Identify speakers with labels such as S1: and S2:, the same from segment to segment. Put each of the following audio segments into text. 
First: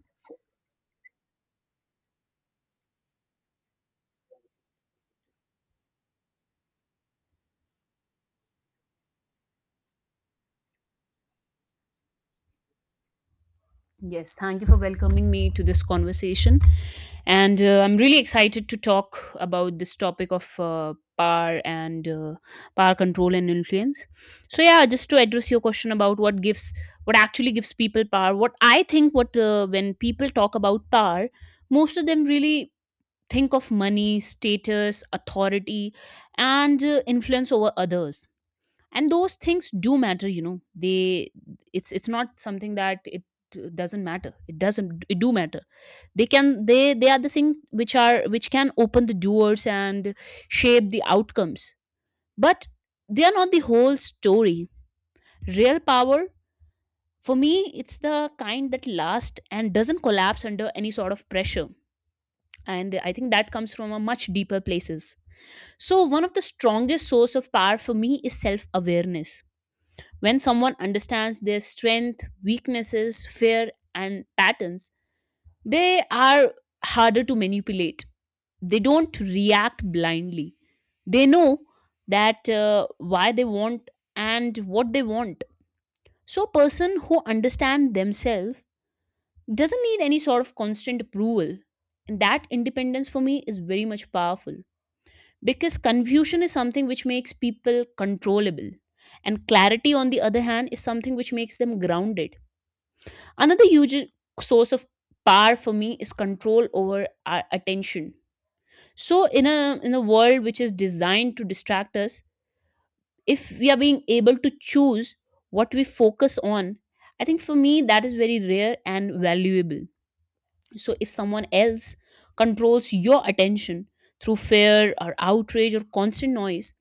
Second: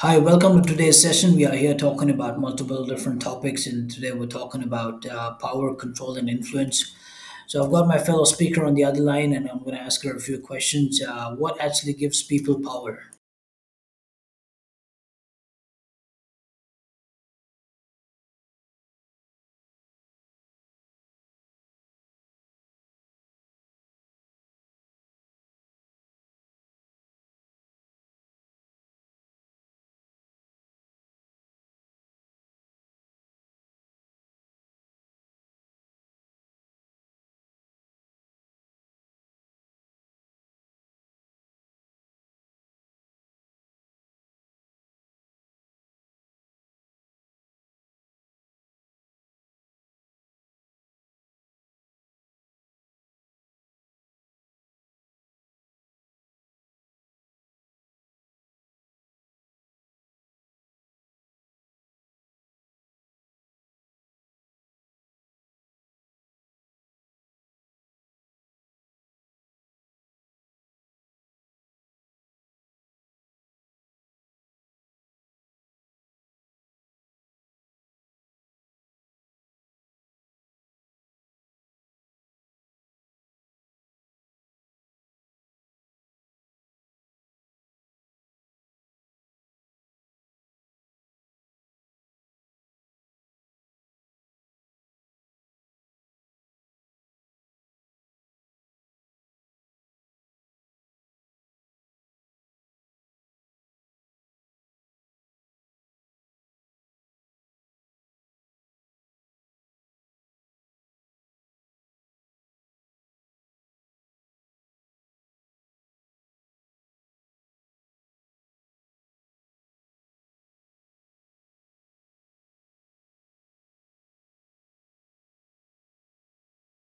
S1: Hi, welcome to today's session. We are here talking about multiple different topics, and today we're talking about power, control, and influence. So, I've got my fellow speaker on the other line, and I'm going to ask her a few questions. What actually gives people power?
S2: Yes, thank you for welcoming me to this conversation. And I'm really excited to talk about this topic of power and power control and influence. So yeah, just to address your question about what actually gives people power, what I think what when people talk about power, most of them really think of money, status, authority and influence over others. And those things do matter, they it's not something that it doesn't matter, it doesn't, it do matter. They are the things which are which can open the doors and shape the outcomes, but they are not the whole story. Real power for me, it's the kind that lasts and doesn't collapse under any sort of pressure. And I think that comes from a much deeper places. So one of the strongest source of power for me is self awareness. When someone understands their strength, weaknesses, fear, and patterns, they are harder to manipulate. They don't react blindly. They know that why they want and what they want. So, a person who understands themselves doesn't need any sort of constant approval. And that independence for me is very much powerful, because confusion is something which makes people controllable, and clarity, on the other hand, is something which makes them grounded. Another huge source of power for me is control over our attention. So in a world which is designed to distract us, if we are being able to choose what we focus on, I think for me that is very rare and valuable. So if someone else controls your attention through fear or outrage or constant noise,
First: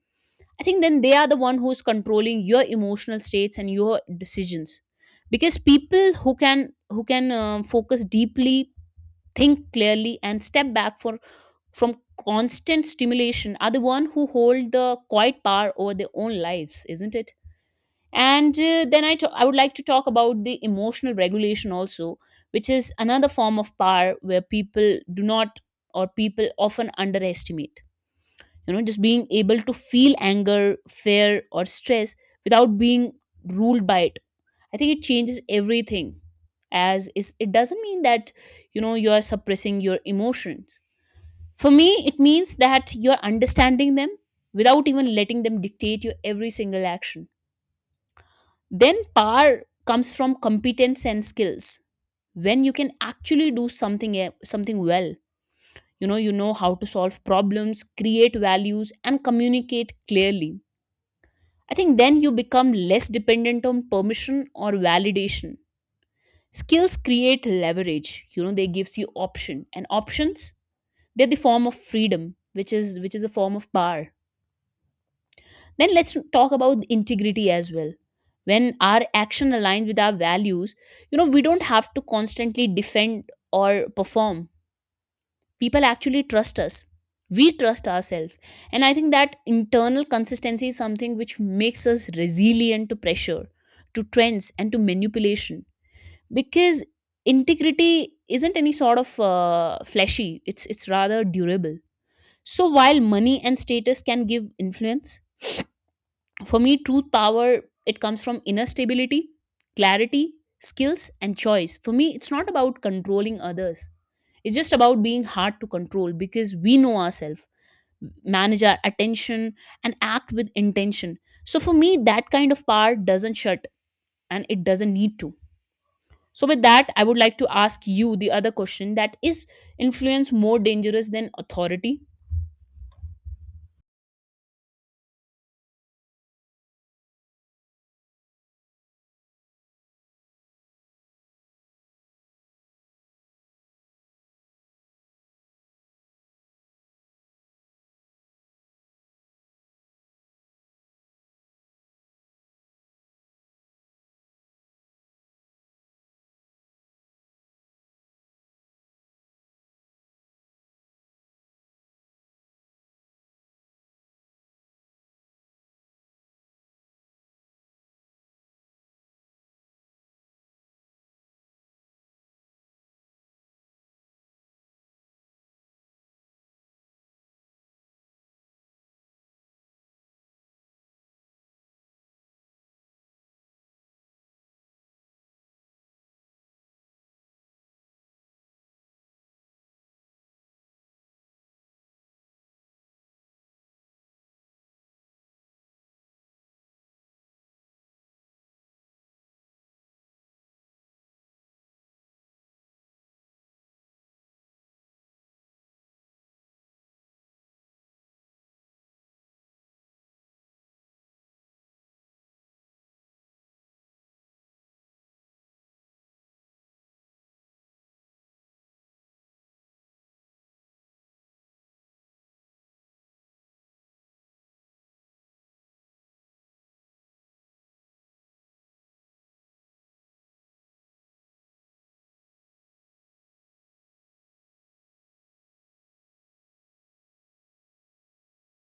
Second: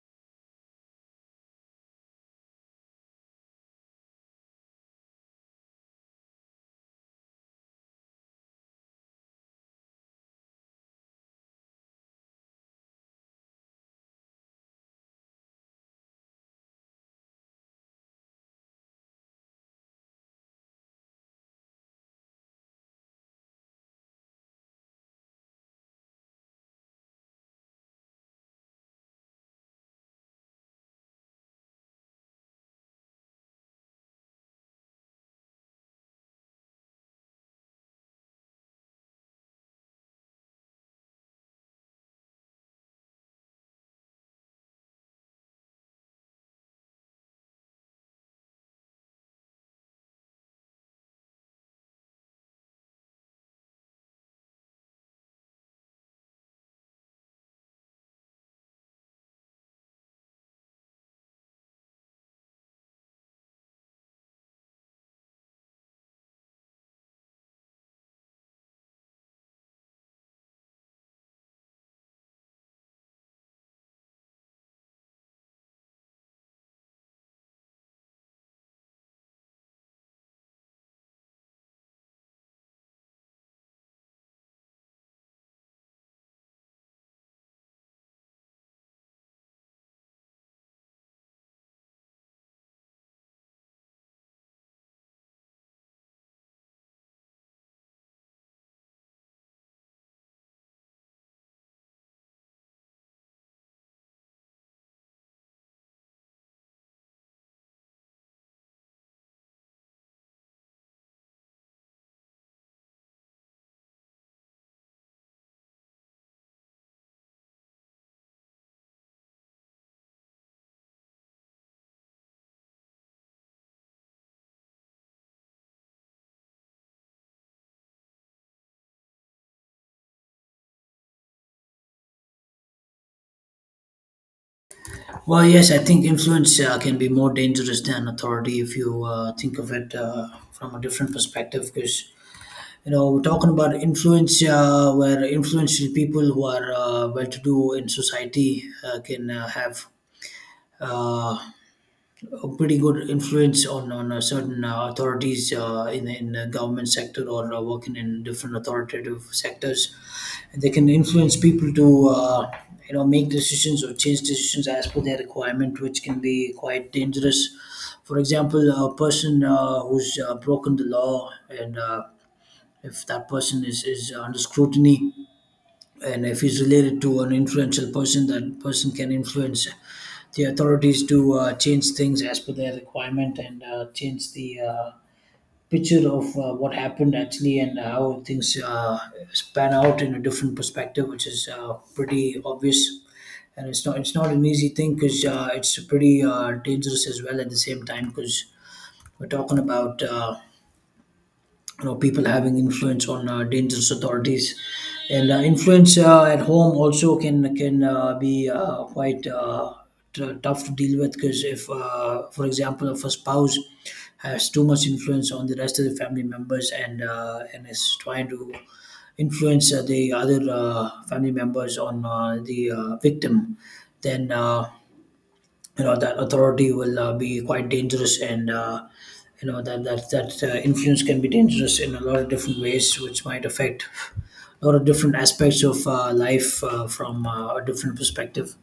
S2: I think then they are the one who's controlling your emotional states and your decisions, because people who can focus deeply, think clearly, and step back for from constant stimulation are the one who hold the quiet power over their own lives, isn't it? And I would like to talk about the emotional regulation also, which is another form of power where people do not, or people often underestimate, just being able to feel anger, fear, or stress without being ruled by it. I think it changes everything. As is, it doesn't mean that you are suppressing your emotions. For me, it means that you're understanding them without even letting them dictate your every single action. Then power comes from competence and skills. When you can actually do something something well, you know how to solve problems, create values, and communicate clearly. I think then you become less dependent on permission or validation. Skills create leverage, they gives you option and options. They're the form of freedom which is a form of power. Then let's talk about integrity as well. When our action aligns with our values, we don't have to constantly defend or perform. People actually trust us, we trust ourselves. And I think that internal consistency is something which makes us resilient to pressure, to trends, and to manipulation, because integrity isn't any sort of fleshy, it's rather durable. So while money and status can give influence, for me truth power, it comes from inner stability, clarity, skills, and choice. For me it's not about controlling others, it's just about being hard to control because we know ourselves, manage our attention, and act with intention. So for me that kind of power doesn't shut, and it doesn't need to. So, with that, I would like to ask you the other question: that is influence more dangerous than authority?
S1: Well, yes, I think influence can be more dangerous than authority if you think of it from a different perspective, because you know we're talking about influence, where influential people who are well-to-do in society can have uh, a pretty good influence on certain authorities in the government sector or working in different authoritative sectors. And they can influence people to you know make decisions or change decisions as per their requirement, which can be quite dangerous. For example, a person who's broken the law and if that person is under scrutiny, and if he's related to an influential person, that person can influence the authorities to change things as per their requirement and change the picture of what happened actually and how things span out in a different perspective, which is pretty obvious. And it's not an easy thing because it's pretty dangerous as well at the same time because we're talking about you know people having influence on dangerous authorities, and Influence at home also can be quite tough to deal with because if for example if a spouse has too much influence on the rest of the family members, and is trying to influence the other family members on the victim, then you know that authority will be quite dangerous, and you know that influence can be dangerous in a lot of different ways, which might affect a lot of different aspects of life from a different perspective.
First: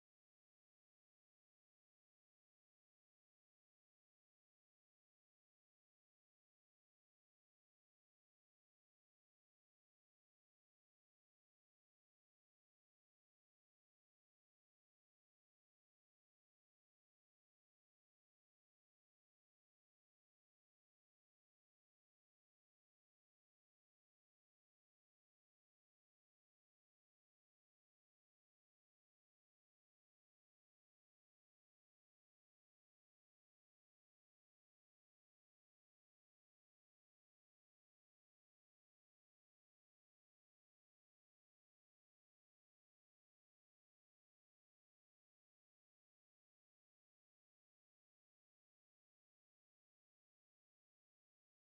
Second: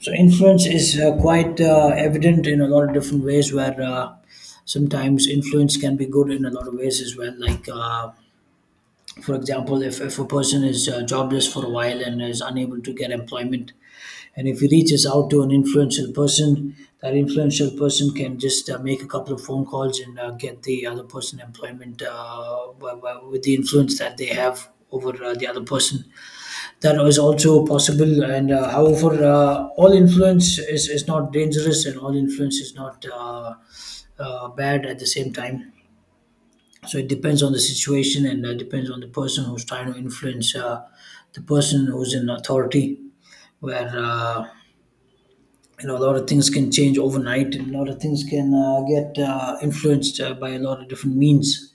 S1: So influence is quite evident in a lot of different ways, where sometimes influence can be good in a lot of ways as well, like for example if a person is jobless for a while and is unable to get employment, and if he reaches out to an influential person, that influential person can just make a couple of phone calls and get the other person employment with the influence that they have over the other person. That is also possible. And however, all influence is not dangerous, and all influence is not bad at the same time. So it depends on the situation and depends on the person who's trying to influence the person who's in authority. Where you know a lot of things can change overnight and a lot of things can get influenced by a lot of different means.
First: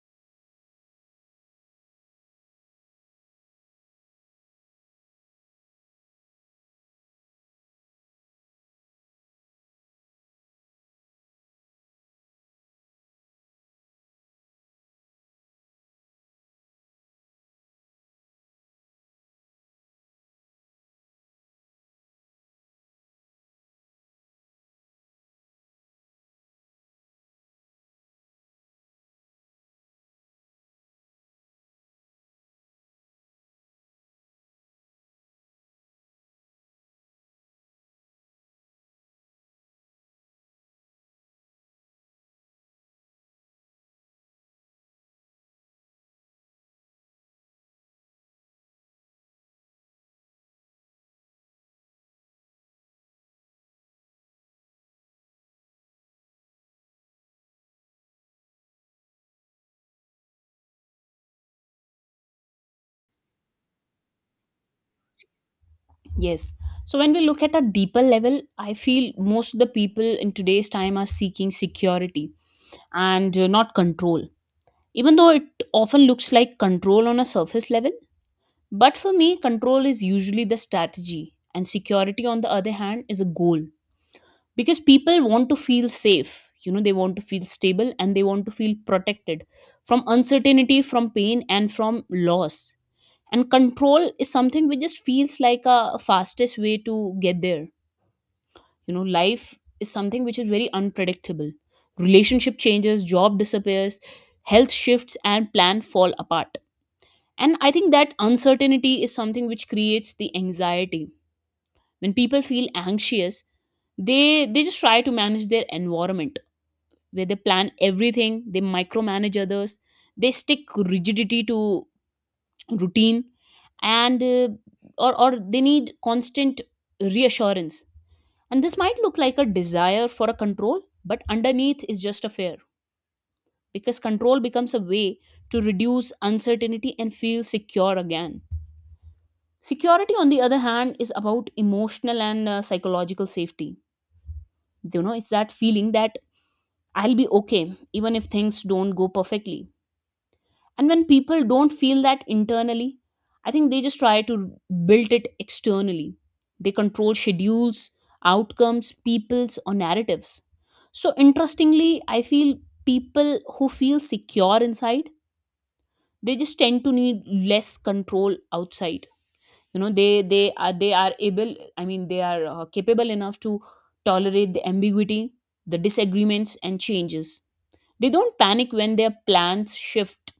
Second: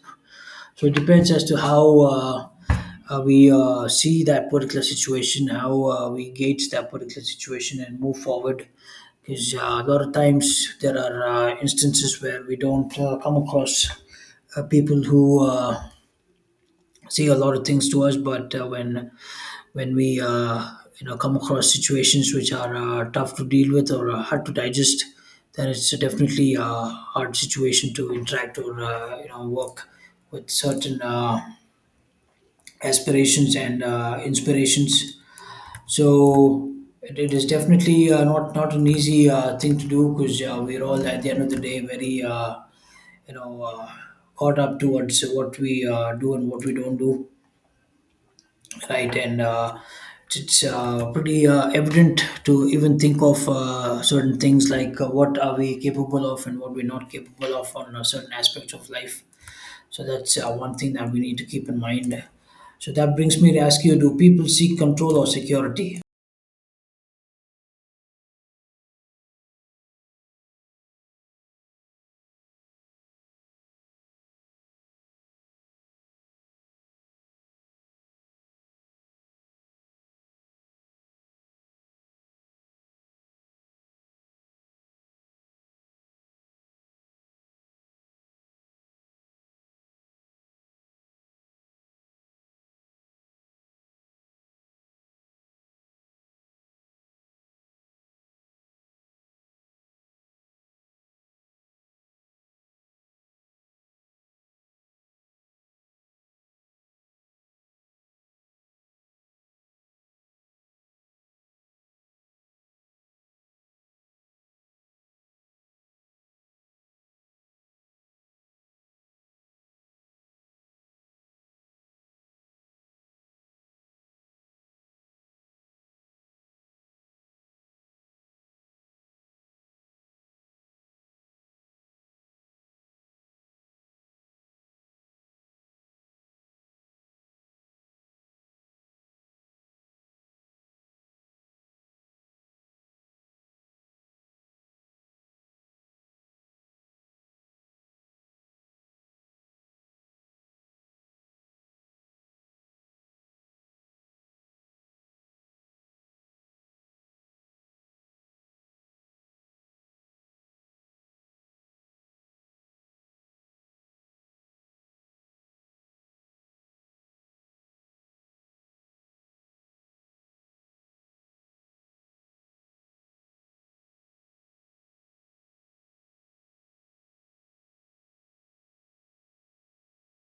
S1: So it depends as to how we see that particular situation, how we gauge that particular situation and move forward, because a lot of times there are instances where we don't come across people who say a lot of things to us, but when when we you know come across situations which are tough to deal with or hard to digest, then it's definitely a hard situation to interact or you know work with certain aspirations and inspirations. So it is definitely not an easy thing to do because we're all at the end of the day very you know caught up towards what we do and what we don't do, right? And uh, it's uh, pretty evident to even think of certain things, like what are we capable of and what we're not capable of on certain aspects of life. So that's one thing that we need to keep in mind. So that brings me to ask you, do people seek control or security?
S2: Yes. So, when we look at a deeper level, I feel most of the people in today's time are seeking security and not control. Even though it often looks like control on a surface level, but for me, control is usually the strategy, and security, on the other hand, is a goal. Because people want to feel safe, they want to feel stable and they want to feel protected from uncertainty, from pain, and from loss. And control is something which just feels like a fastest way to get there. You know, life is something which is very unpredictable. Relationship changes, job disappears, health shifts, and plan fall apart. And I think that uncertainty is something which creates the anxiety. When people feel anxious, they just try to manage their environment, where they plan everything, they micromanage others, they stick rigidity to routine, and or they need constant reassurance. And this might look like a desire for a control, but underneath is just a fear, because control becomes a way to reduce uncertainty and feel secure again. Security, on the other hand, is about emotional and psychological safety. You know, it's that feeling that I'll be okay even if things don't go perfectly. And when people don't feel that internally, I think they just try to build it externally. They control schedules, outcomes, peoples, or narratives. So, interestingly, I feel people who feel secure inside, they just tend to need less control outside. You know, they are able. I mean, they are capable enough to tolerate the ambiguity, the disagreements, and changes. They don't panic when their plans shift.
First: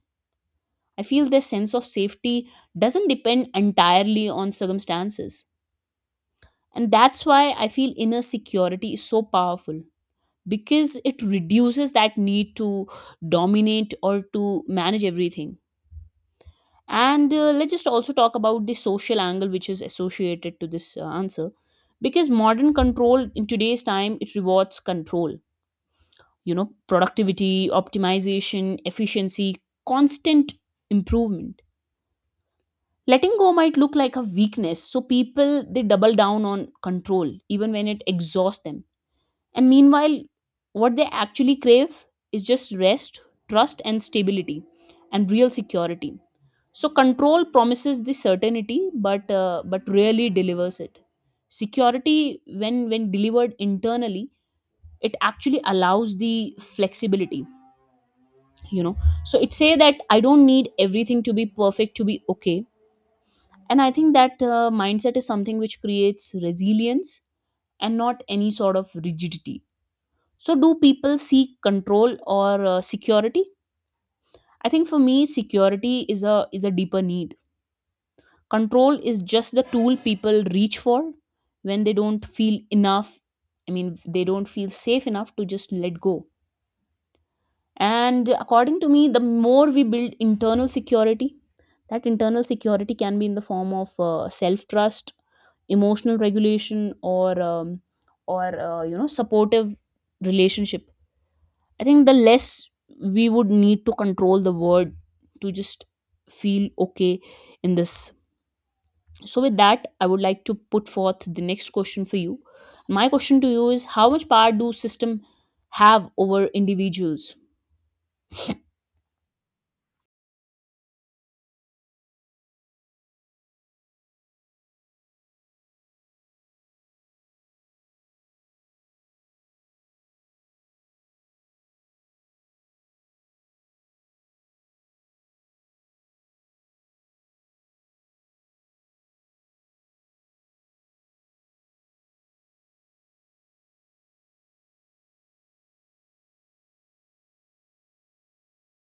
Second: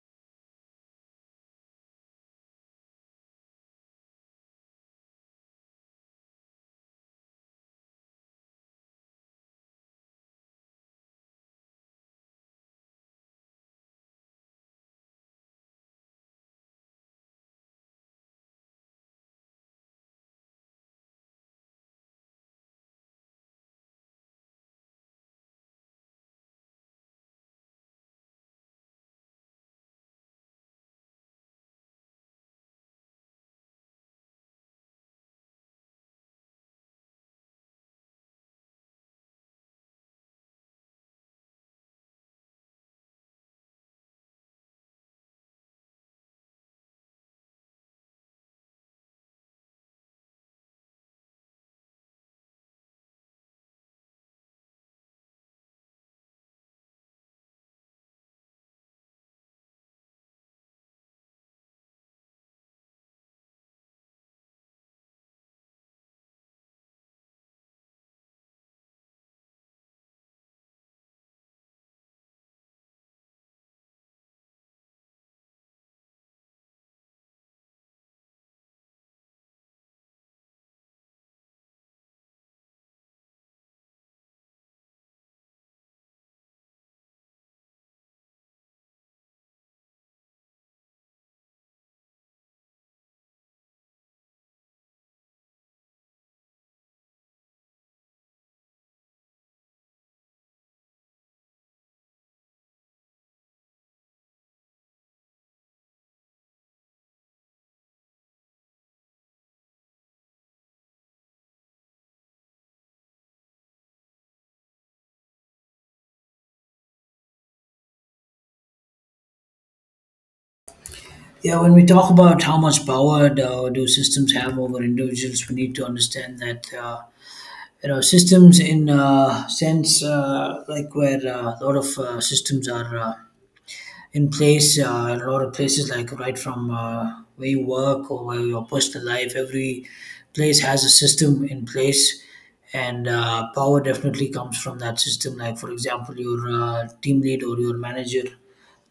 S2: I feel their sense of safety doesn't depend entirely on circumstances. And that's why I feel inner security is so powerful, because it reduces that need to dominate or to manage everything. And let's just also talk about the social angle which is associated to this answer, because modern control in today's time, it rewards control. You know, productivity, optimization, efficiency, constant improvement. Letting go might look like a weakness, so people they double down on control even when it exhausts them. And meanwhile, what they actually crave is just rest, trust, and stability, and real security. So control promises the certainty, but rarely delivers it. Security, when delivered internally, it actually allows the flexibility. you know so it say that I don't need everything to be perfect to be okay. And I think that mindset is something which creates resilience and not any sort of rigidity. So, do people seek control or security? I think for me, security is a deeper need. Control is just the tool people reach for when they don't feel enough. I mean, they don't feel safe enough to just let go. And according to me, the more we build internal security — that internal security can be in the form of self trust, emotional regulation, or supportive relationship — I think the less we would need to control the word to just feel okay in this. So with that, I would like to put forth the next question for you. My question to you is: How much power do system have over individuals?
S1: Yeah, when we talk about how much power do systems have over individuals, we need to understand that you know systems in sense like where a lot of systems are in place a lot of places, like right from where you work or where your personal life, every place has a system in place. And power definitely comes from that system, like for example your team lead or your manager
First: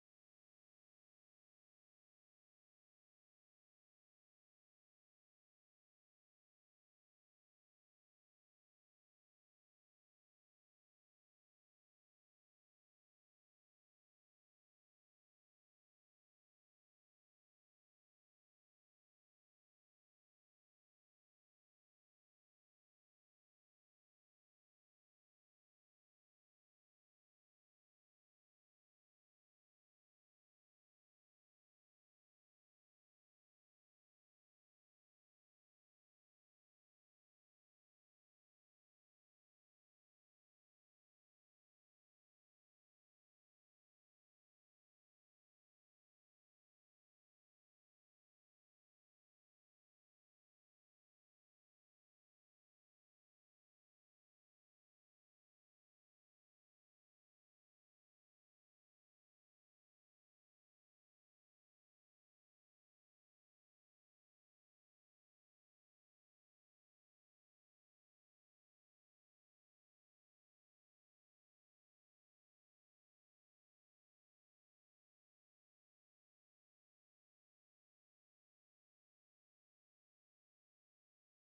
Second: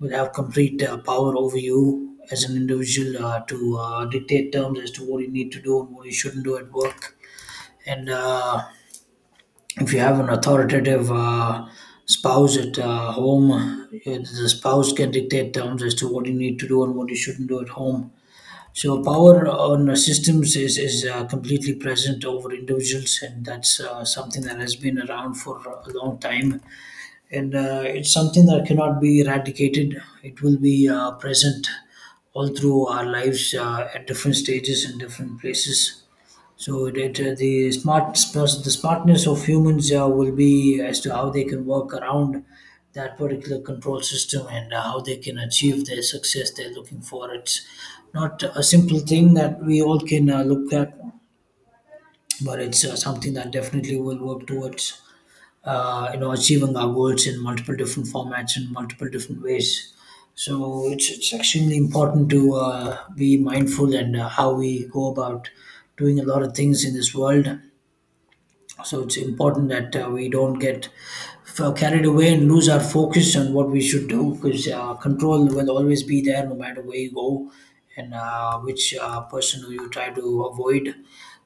S1: will have complete power over you as an individual to dictate terms as to what you need to do and what you shouldn't do at work. And if you have an authoritative spouse at home, the spouse can dictate terms as to what you need to do and what you shouldn't do at home. So power on systems is completely present over individuals, and that's something that has been around for a long time. And it's something that cannot be eradicated. It will be present all through our lives at different stages and different places. So that the the smartness of humans will be as to how they can work around that particular control system and how they can achieve the success they're looking for. It's not a simple thing that we all can look at, but it's something that definitely will work towards you know achieving our goals in multiple different formats and multiple different ways. So it's extremely important to be mindful and how we go about doing a lot of things in this world. So it's important that we don't get carried away and lose our focus on what we should do, because control will always be there no matter where you go and which person who you try to avoid.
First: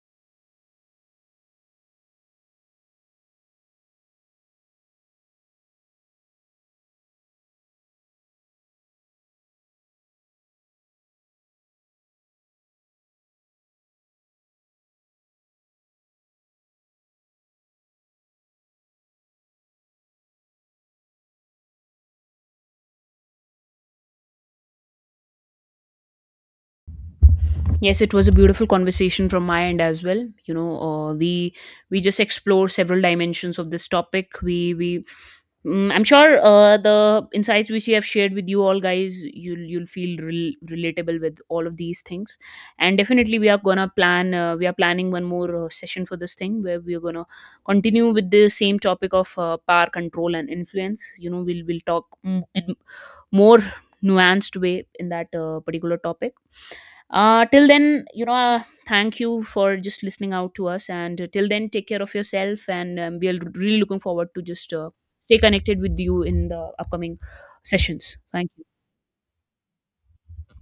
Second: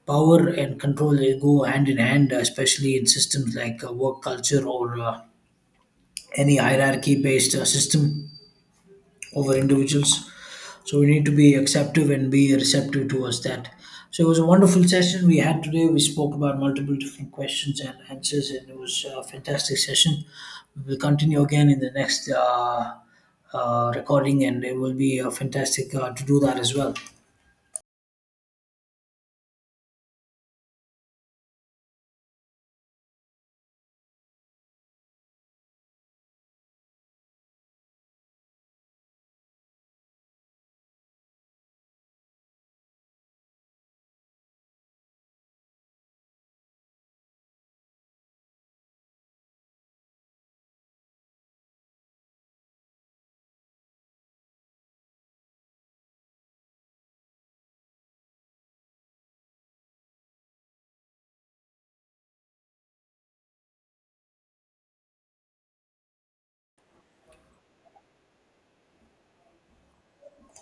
S1: Power and control, they go hand in hand, especially in systems like work culture or any hierarchy based system over individuals. So we need to be acceptive and be receptive towards that. So it was a wonderful session we had today. We spoke about multiple different questions and answers, and it was a fantastic session. We will continue again in the next recording, and it will be fantastic to do that as well.
S2: Yes, it was a beautiful conversation from my end as well. You know, we just explore several dimensions of this topic. I'm sure the insights which we have shared with you all guys, you'll feel relatable with all of these things, and definitely we are gonna plan. We are planning one more session for this thing where we are gonna continue with the same topic of power control and influence. You know, we'll talk in more nuanced way in that particular topic. Till then, thank you for just listening out to us, and till then, take care of yourself, and we are really looking forward to just. Stay connected with you in the upcoming sessions. Thank you.